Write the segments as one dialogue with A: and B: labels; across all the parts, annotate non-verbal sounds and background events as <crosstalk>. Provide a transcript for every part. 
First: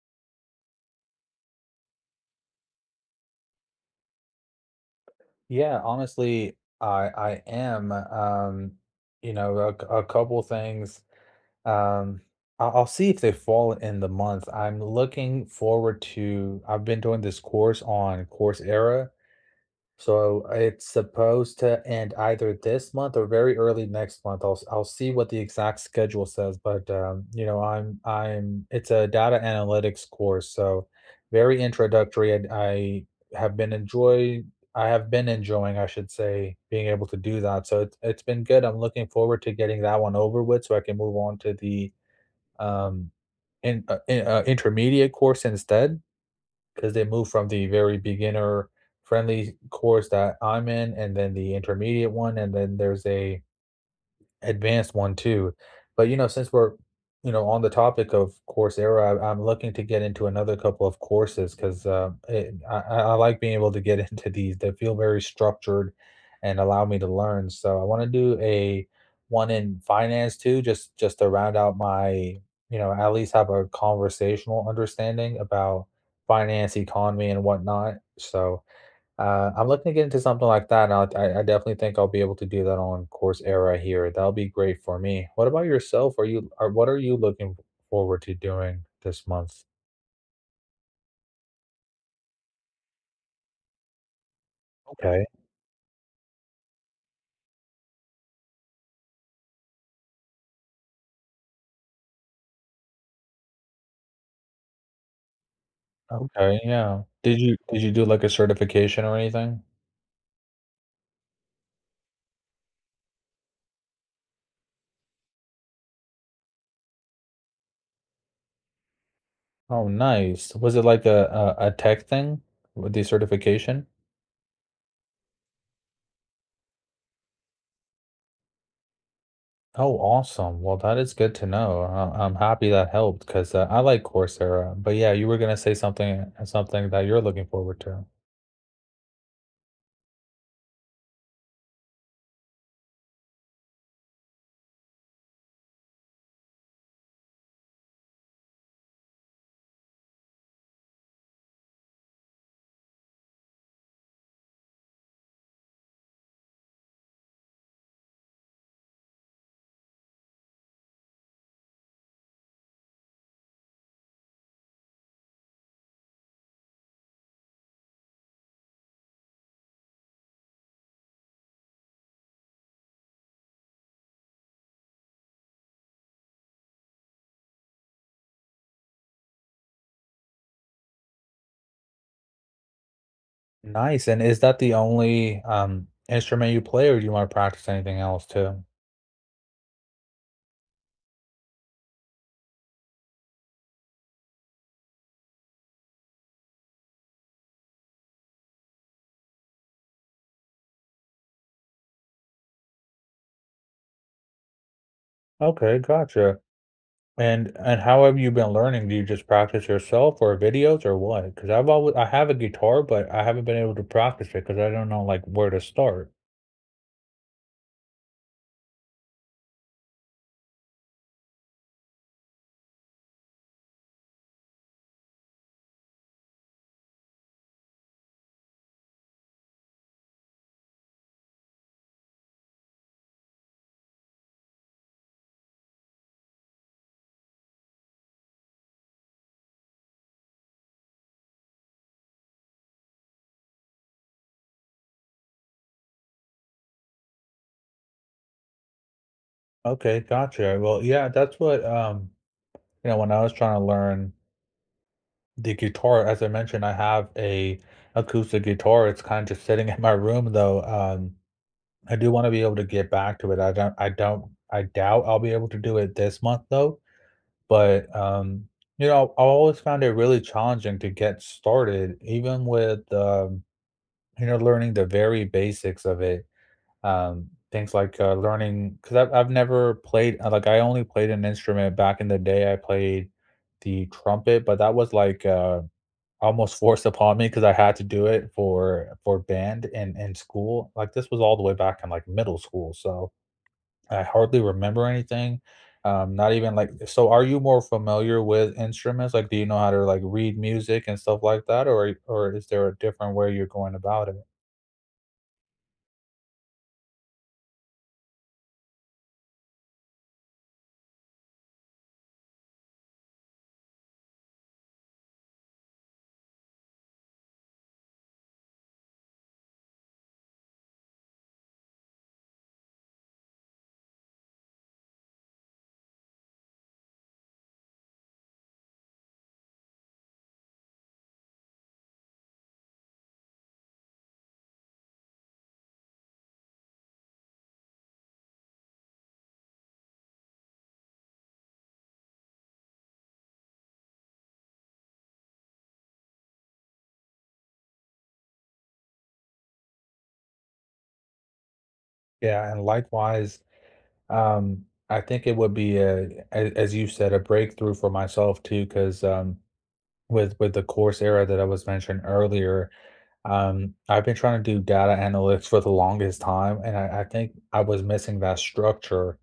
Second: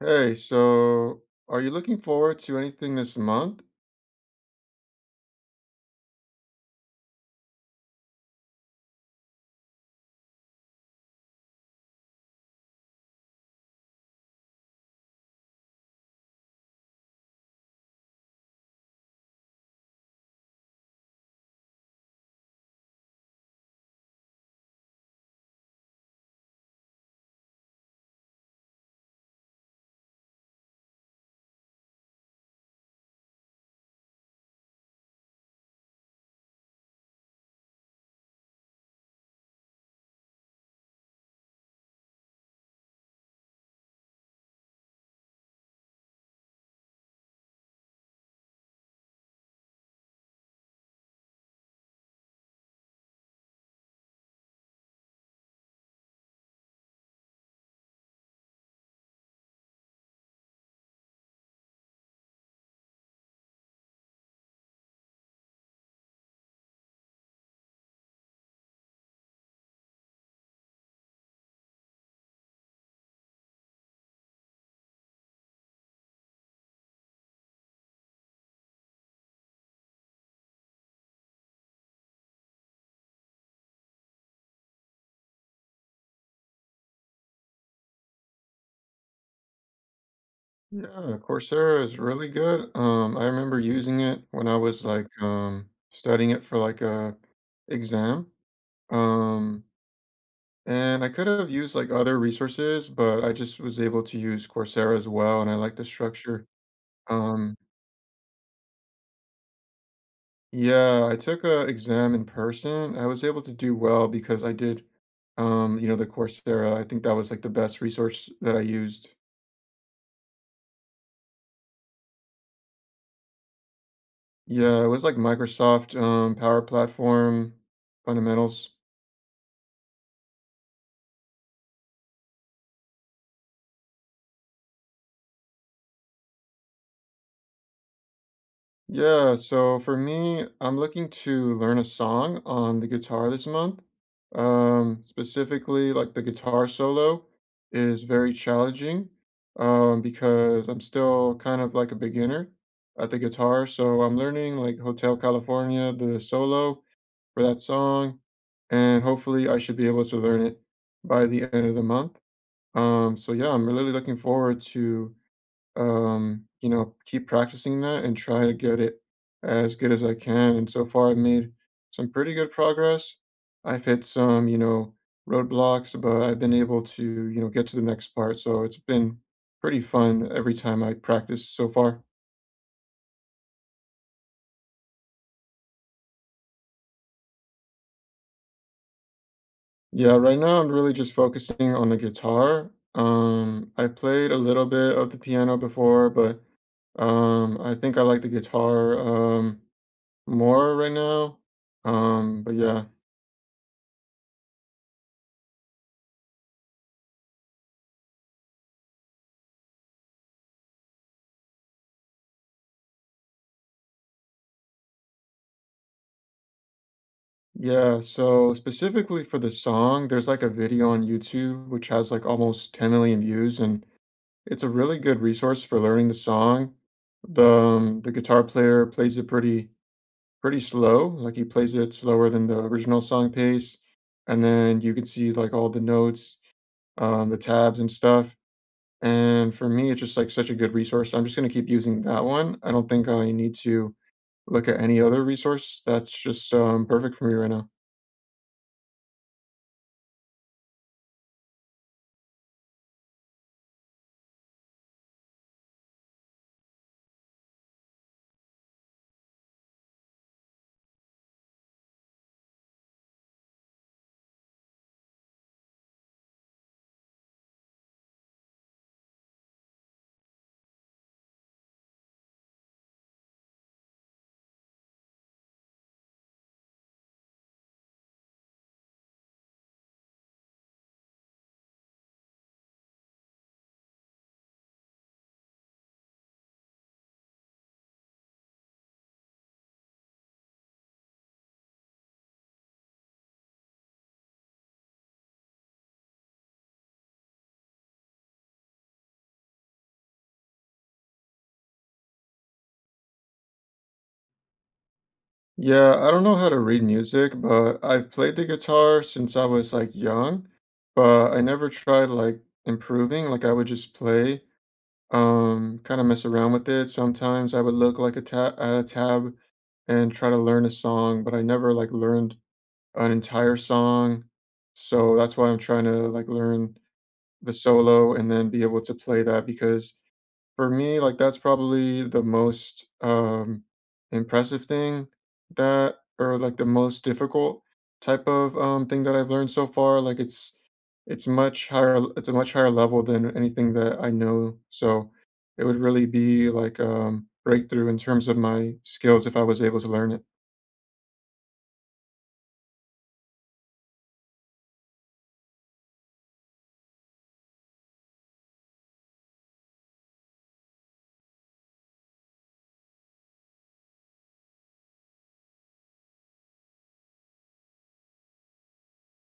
A: Hey, so are you looking forward to anything this month?
B: Yeah, honestly, I am. A, a couple things. Um, I'll see if they fall in the month I'm looking forward to. I've been doing this course on Coursera, so it's supposed to end either this month or very early next month. I'll see what the exact schedule says, but you know, I'm it's a data analytics course, so very introductory. And have been enjoy I have been enjoying, I should say, being able to do that. So it's been good. I'm looking forward to getting that one over with, so I can move on to the um intermediate course instead, because they move from the very beginner friendly course that I'm in, and then the intermediate one, and then there's a advanced one too. But, since we're, on the topic of Coursera, I'm looking to get into another couple of courses because it, I like being able to get <laughs> into these. They feel very structured and allow me to learn. So I want to do a one in finance too, just to round out my, at least have a conversational understanding about finance, economy, and whatnot. So I'm looking to get into something like that, and I definitely think I'll be able to do that on Coursera here. That'll be great for me. What about yourself? What are you looking forward to doing this month?
A: Yeah, Coursera is really good. I remember using it when I was like
B: Okay,
A: studying it for like a exam. Um, and I could have used like other resources, but I just was able to use Coursera as well, and I like the structure.
B: okay, yeah.
A: Um,
B: Did you do like a certification or anything?
A: yeah, I took a exam in person. I was able to do well because I did you know, the Coursera. I think that was like the best resource that I used.
B: Oh, nice. Was it like a tech thing with the certification?
A: Yeah, it was like Microsoft, Power Platform, Fundamentals.
B: Oh, awesome. Well, that is good to know. I'm happy that helped because I like Coursera. But yeah, you were gonna say something that you're looking forward to.
A: Yeah, so for me, I'm looking to learn a song on the guitar this month. Specifically, like the guitar solo is very challenging, because I'm still kind of like a beginner at the guitar. So I'm learning like Hotel California, the solo for that song, and hopefully I should be able to learn it by the end of the month. So yeah, I'm really looking forward to you know, keep practicing that and try to get it as good as I can. And so far I've made some pretty good progress. I've hit some, you know, roadblocks, but I've been able to, you know, get to the next part. So it's been pretty fun every time I practice so far.
B: Nice, and is that the only, instrument you play, or do you wanna practice anything else too?
A: Yeah, right now I'm really just focusing on the guitar. I played a little bit of the piano before, but I think I like the guitar more right now? But yeah.
B: Okay, gotcha, and how have you been learning? Do you just practice yourself or videos or what? Because 'Cause I have a guitar, but I haven't been able to practice it because I don't know, like, where to start.
A: Yeah, so specifically for the song, there's like a video on YouTube which has like almost 10,000,000 views, and it's a really good resource for learning the song. The guitar player plays it pretty slow, like he plays it slower than the original song pace, and then you can see like all the notes, the tabs and stuff, and for me, it's just like such a good resource. So I'm just gonna keep using that one. I don't think I need to look at any other resource that's just perfect for me right now.
B: Okay, gotcha, well, yeah, that's what, you know, when I was trying to learn the guitar, as I mentioned, I have a acoustic guitar, it's kinda just sitting <laughs> in my room, though, I do want to be able to get back to it. I don't I don't I doubt I'll be able to do it this month though, but you know, I always found it really challenging to get started even with you know learning the very basics of it. Um, things like learning, cuz I've never played like I only played an instrument back in the day. I played the trumpet, but that was like almost forced upon me because I had to do it for band and in school. Like this was all the way back in like middle school. So I hardly remember anything, not even, like, so are you more familiar with instruments? Like, do you know how to, like, read music and stuff like that, or is there a different way you're going about it?
A: Yeah, I don't know how to read music, but I've played the guitar since I was like young, but I never tried like improving. Like I would just play, kind of mess around with it. Sometimes I would look like a tab at a tab and try to learn a song, but I never like learned an entire song. So that's why I'm trying to like learn the solo and then be able to play that because for me, like that's probably impressive thing the most difficult type of thing that I've learned so far. Like it's a much higher level than anything that I know. So it would really be like breakthrough in terms of my skills if I was able to learn it.
B: Yeah, and likewise, I think it would be a, as you said, a breakthrough for myself too, because with the course era that I was mentioning earlier, I've been trying to do data analytics for the longest time, and I think I was missing that structure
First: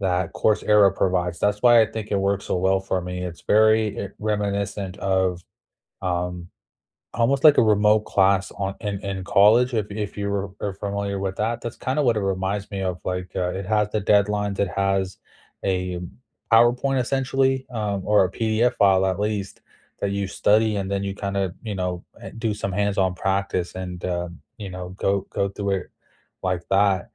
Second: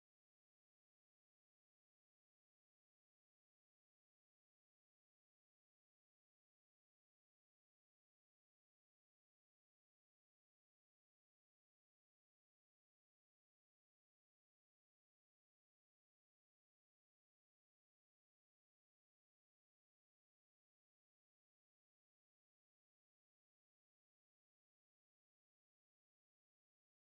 B: that Coursera provides. That's why I think it works so well for me. It's very eh, reminiscent of um, almost like a remote class on in college. If you were, are familiar with that, that's kind of what it reminds me of. Like it has the deadlines. It has a PowerPoint essentially, or a PDF file at least that you study, and then you kind of you know eh, do some hands-on practice and you know go through it like that.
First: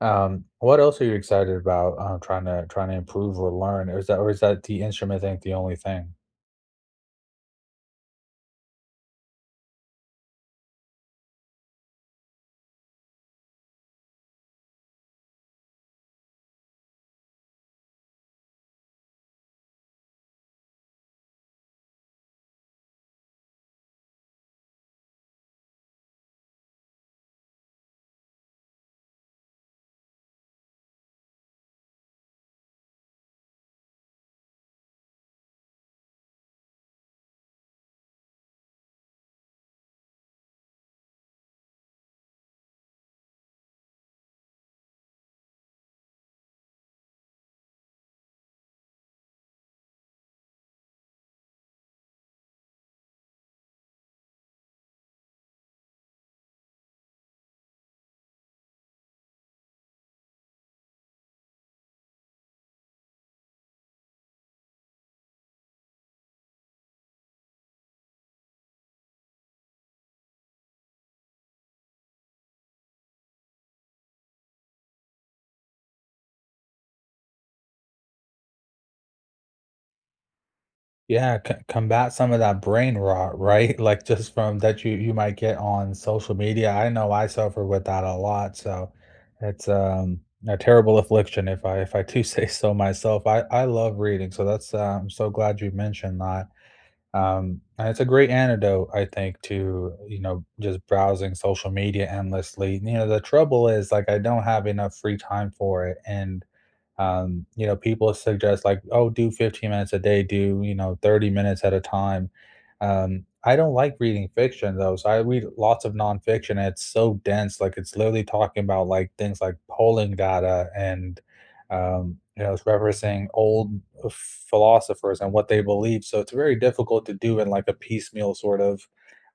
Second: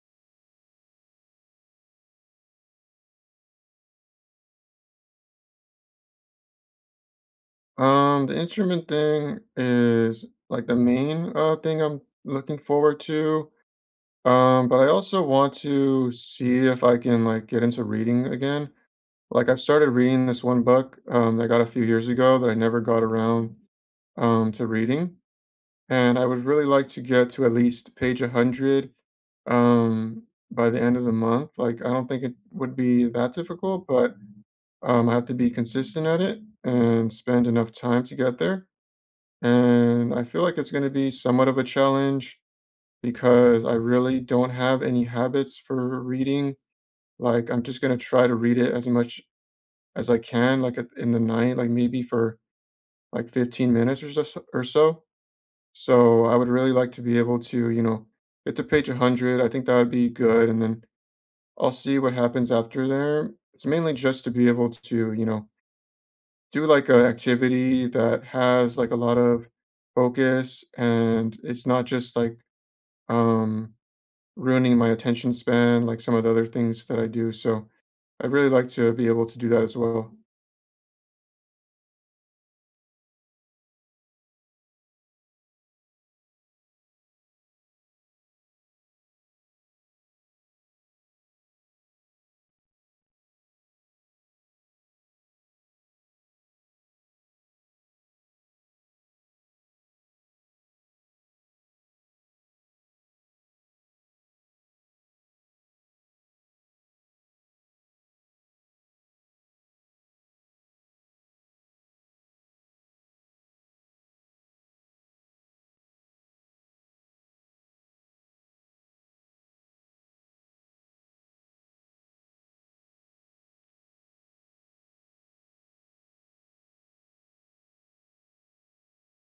B: Um, what else are you excited about, trying to improve or learn, or is that the instrument thing the only thing?
A: The instrument thing is like the main thing I'm looking forward to. But I also want to see if I can like get into reading again. Like I've started reading this one book that I got a few years ago that I never got around to reading, and I would really like to get to at least page 100, um, by the end of the month. Like I don't think it would be that difficult, but I have to be consistent at it and spend enough time to get there. And I feel like it's going to be somewhat of a challenge because I really don't have any habits for reading. Like, I'm just gonna try to read it as much as I can, like, at in the night, like, maybe for, like, 15 minutes or so. So, I would really like to be able to, you know, get to page 100. I think that would be good, and then I'll see what happens after there. It's mainly just to be able to, you know, do, like, a activity that has, like, a lot of focus, and it's not just, like, um ruining my attention span, like some of the other things that I do. So I'd really like to be able to do that as well.
B: Yeah, c combat some of that brain rot, right? <laughs> Like, just from that you might get on social media. I know I suffer with that a lot, so it's, a terrible affliction if I do <laughs> say so myself. I love reading, so that's, uh, I'm so glad you mentioned that. And it's a great antidote, I think, to, you know, just browsing social media endlessly. You know, the trouble is like I don't have enough free time for it. And you know, people suggest like, oh, do 15 minutes a day, do, you know, 30 minutes at a time. I don't like reading fiction though, so I read lots of nonfiction and it's so dense, like it's literally talking about like things like polling data and you know, it's referencing old philosophers and what they believe. So it's very difficult to do in like a piecemeal sort of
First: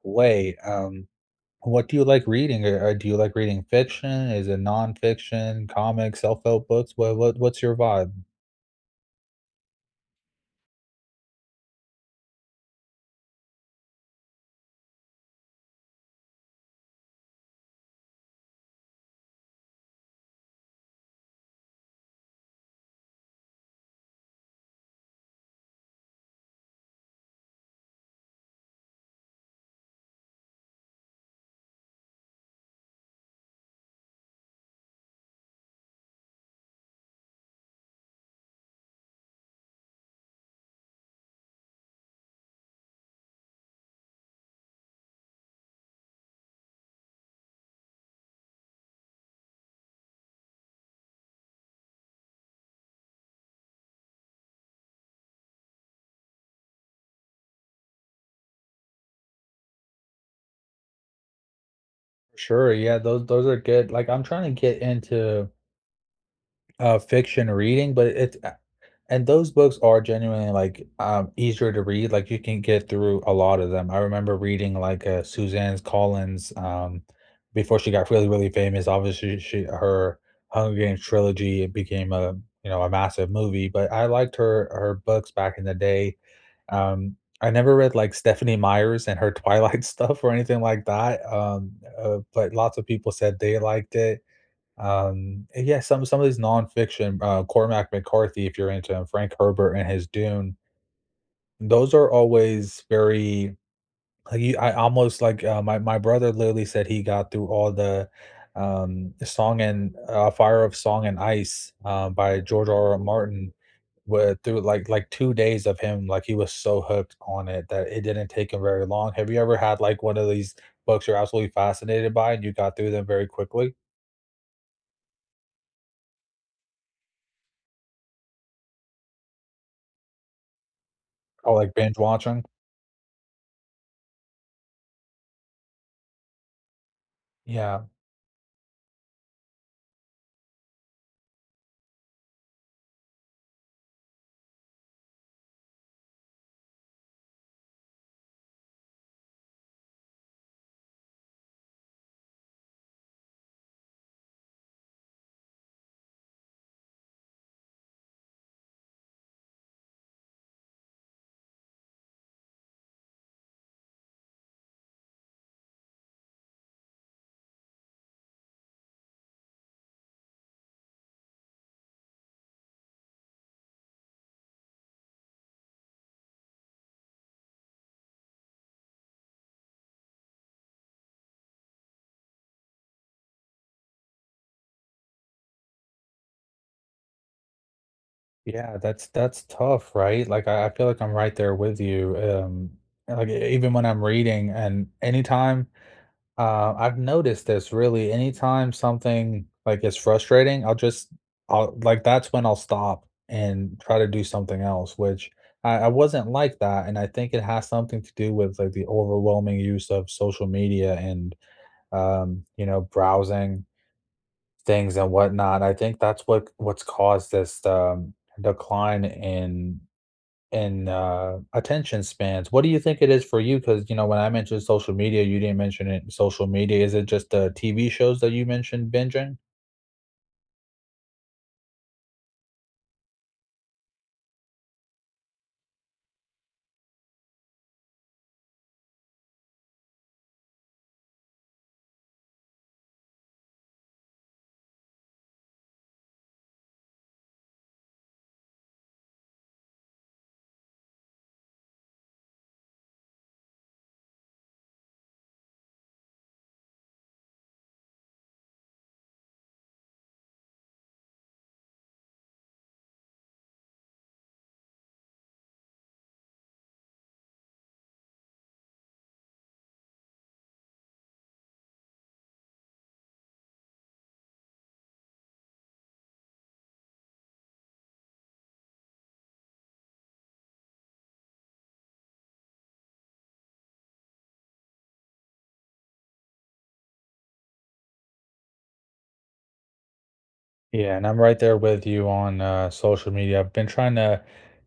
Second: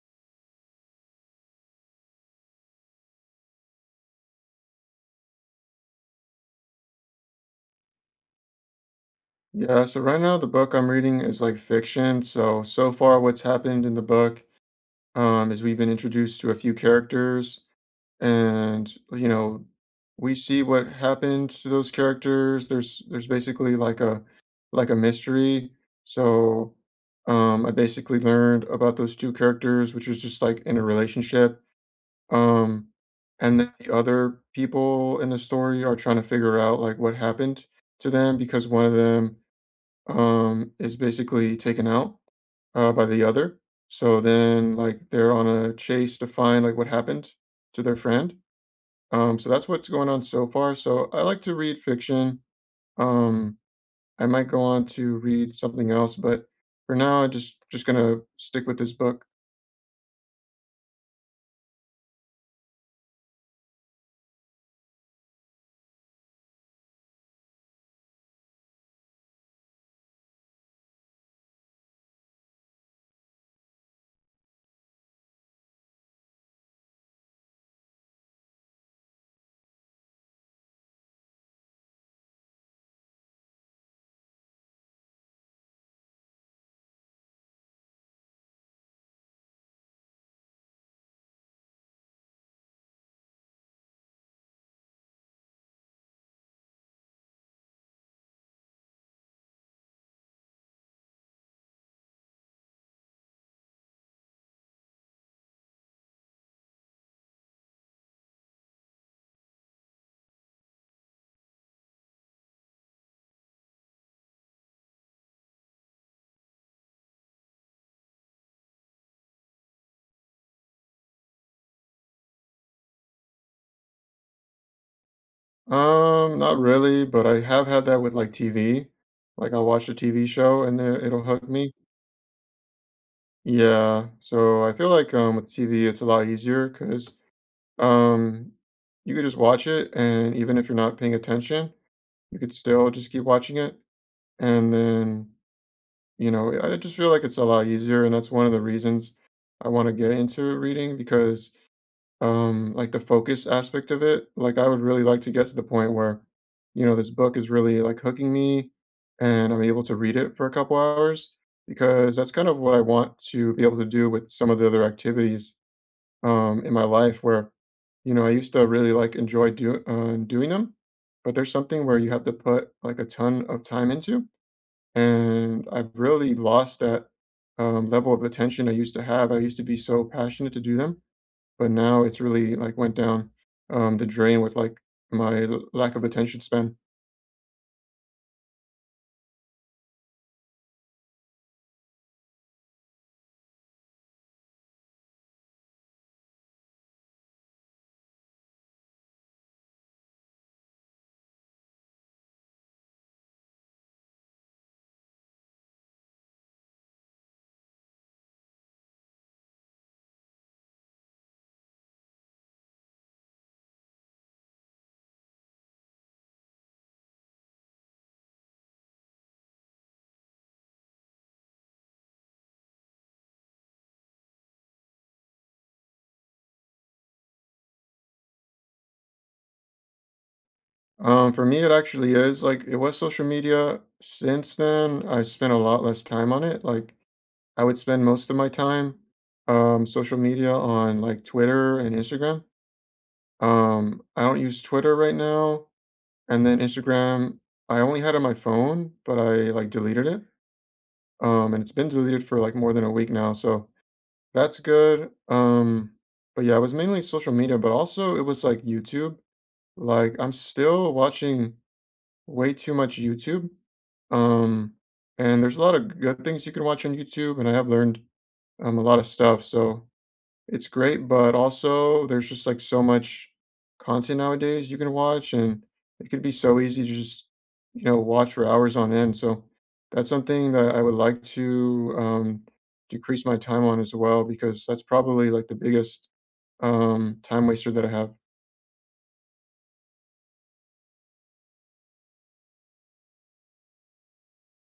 B: way. What do you like reading? Or, do you like reading fiction? Is it nonfiction, comics, self-help books? What's your vibe?
A: Yeah, so right now the book I'm reading is like fiction. So so far what's happened in the book is we've been introduced to a few characters, and you know we see what happened to those characters. There's basically like a mystery. So I basically learned about those two characters which is just like in a relationship. Um, and then the other people in the story are trying to figure out like what happened to them because one of them is basically taken out by the other. So then like they're on a chase to find like what happened to their friend. So that's what's going on so far. So I like to read fiction. Um, I might go on to read something else, but for now I just gonna stick with this book.
B: Sure, yeah, those are good. Like I'm trying to get into fiction reading, but it's, and those books are genuinely like easier to read. Like you can get through a lot of them. I remember reading like Suzanne Collins before she got really, really famous. Obviously she her Hunger Games trilogy became a you know a massive movie, but I liked her books back in the day. Um, I never read like Stephanie Myers and her Twilight <laughs> stuff or anything like that. But lots of people said they liked it. And yeah, some of these nonfiction, Cormac McCarthy, if you're into him, Frank Herbert and his Dune, those are always very like, you, I almost like my brother literally said he got through all the Song and Fire of Song and Ice by George R. R. Martin with through like 2 days of him, like he was so hooked on it that it didn't take him very long. Have you ever had like one of these books you're absolutely fascinated by and you got through them very quickly,
A: Not really, but I have had that with like TV. Like I'll watch a TV show and it'll hook
B: or
A: me.
B: like binge watching?
A: Yeah. So I feel like with TV it's a lot easier because
B: Yeah.
A: um you could just watch it and even if you're not paying attention, you could still just keep watching it. And then, you know, I just feel like it's a lot easier and that's one of the reasons I want to get into reading because like the focus aspect of it. Like I would really like to get to the point where, you know, this book is really like hooking me and I'm able to read it for a couple hours because that's kind of what I want to be able to do with some of the other activities in my life where, you know, I used to really like enjoy doing them, but there's something where you have to put like a ton of time into. And I've really lost that level of attention I used to have. I used to be so passionate to do them but now it's really, like, went down, the drain with, like, my l lack of attention span.
B: Yeah, that's tough, right? Like I feel like I'm right there with you. And, like even when I'm reading, and anytime I've noticed this really, anytime something like is frustrating, I'll just I'll like that's when I'll stop and try to do something else, which I wasn't like that, and I think it has something to do with like the overwhelming use of social media and you know, browsing things and whatnot. I think that's what's caused this decline in attention spans. What do you think it is for you? Because you know, when I mentioned social media, you didn't mention it. Social media, is it just the TV shows that you mentioned binging?
A: For me, it actually is, like, it was social media. Since then, I spent a lot less time on it, like, I would spend most of my time, social media on, like, Twitter and Instagram. I don't use Twitter right now, and then Instagram, I only had on my phone, but I, like, deleted it, and it's been deleted for, like, more than a week now, so that's good. But yeah, it was mainly social media, but also it was like YouTube. Like I'm still watching way too much YouTube. Um, and there's a lot of good things you can watch on YouTube, and I have learned a lot of stuff. So it's great, but also there's just, like, so much content nowadays you can watch, and it could be so easy to just, you know, watch for hours on end, so that's something that I would like to, decrease my time on as well because that's probably, like, the biggest, time waster that I have.
B: Yeah, and I'm right there with you on social media. I've been trying to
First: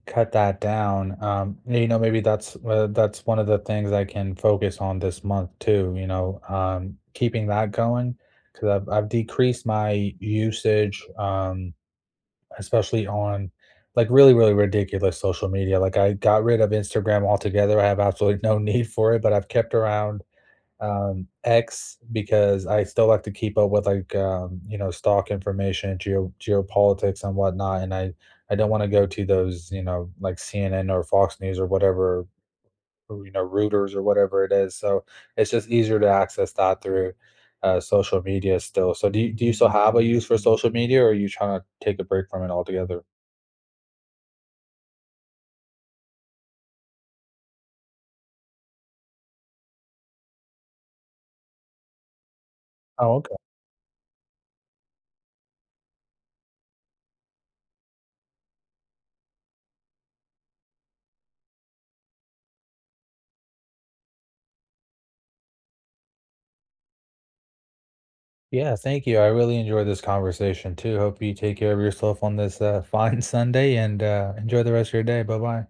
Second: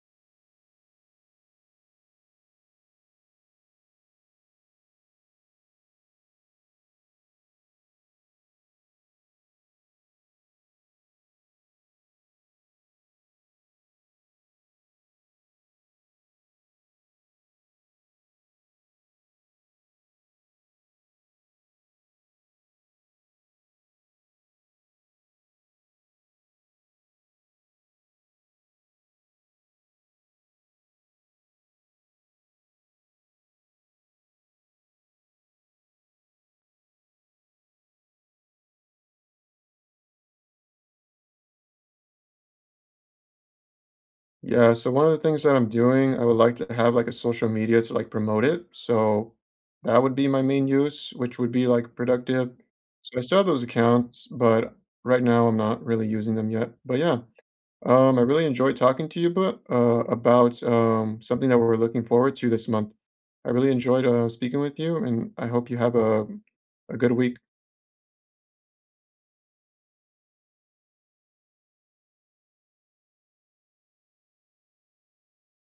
B: cut that down. You know, maybe that's one of the things I can focus on this month too, you know, keeping that going because I've decreased my usage, especially on like really, really ridiculous social media. Like I got rid of Instagram altogether. I have absolutely no <laughs> need for it, but I've kept around X because I still like to keep up with like you know stock information, geopolitics and whatnot, and I don't want to go to those you know like CNN or Fox News or whatever or, you know rooters or whatever it is. So it's just easier to access that through social media still. So do you still have a use for social media, or are you trying to take a break from it altogether?
A: Yeah, so one of the things that I'm doing, I would like to have like a social media to like promote it. So that would be my main use, which would be like productive.
B: Oh,
A: So I
B: okay.
A: still have those accounts, but right now I'm not really using them yet. But yeah, I really enjoyed talking to you, but about something that we're looking forward to this month. I really enjoyed speaking with you, and I hope you have a good week.
B: Yeah, thank you. I really enjoyed this conversation too. Hope you take care of yourself on this <laughs> fine Sunday and enjoy the rest of your day. Bye bye.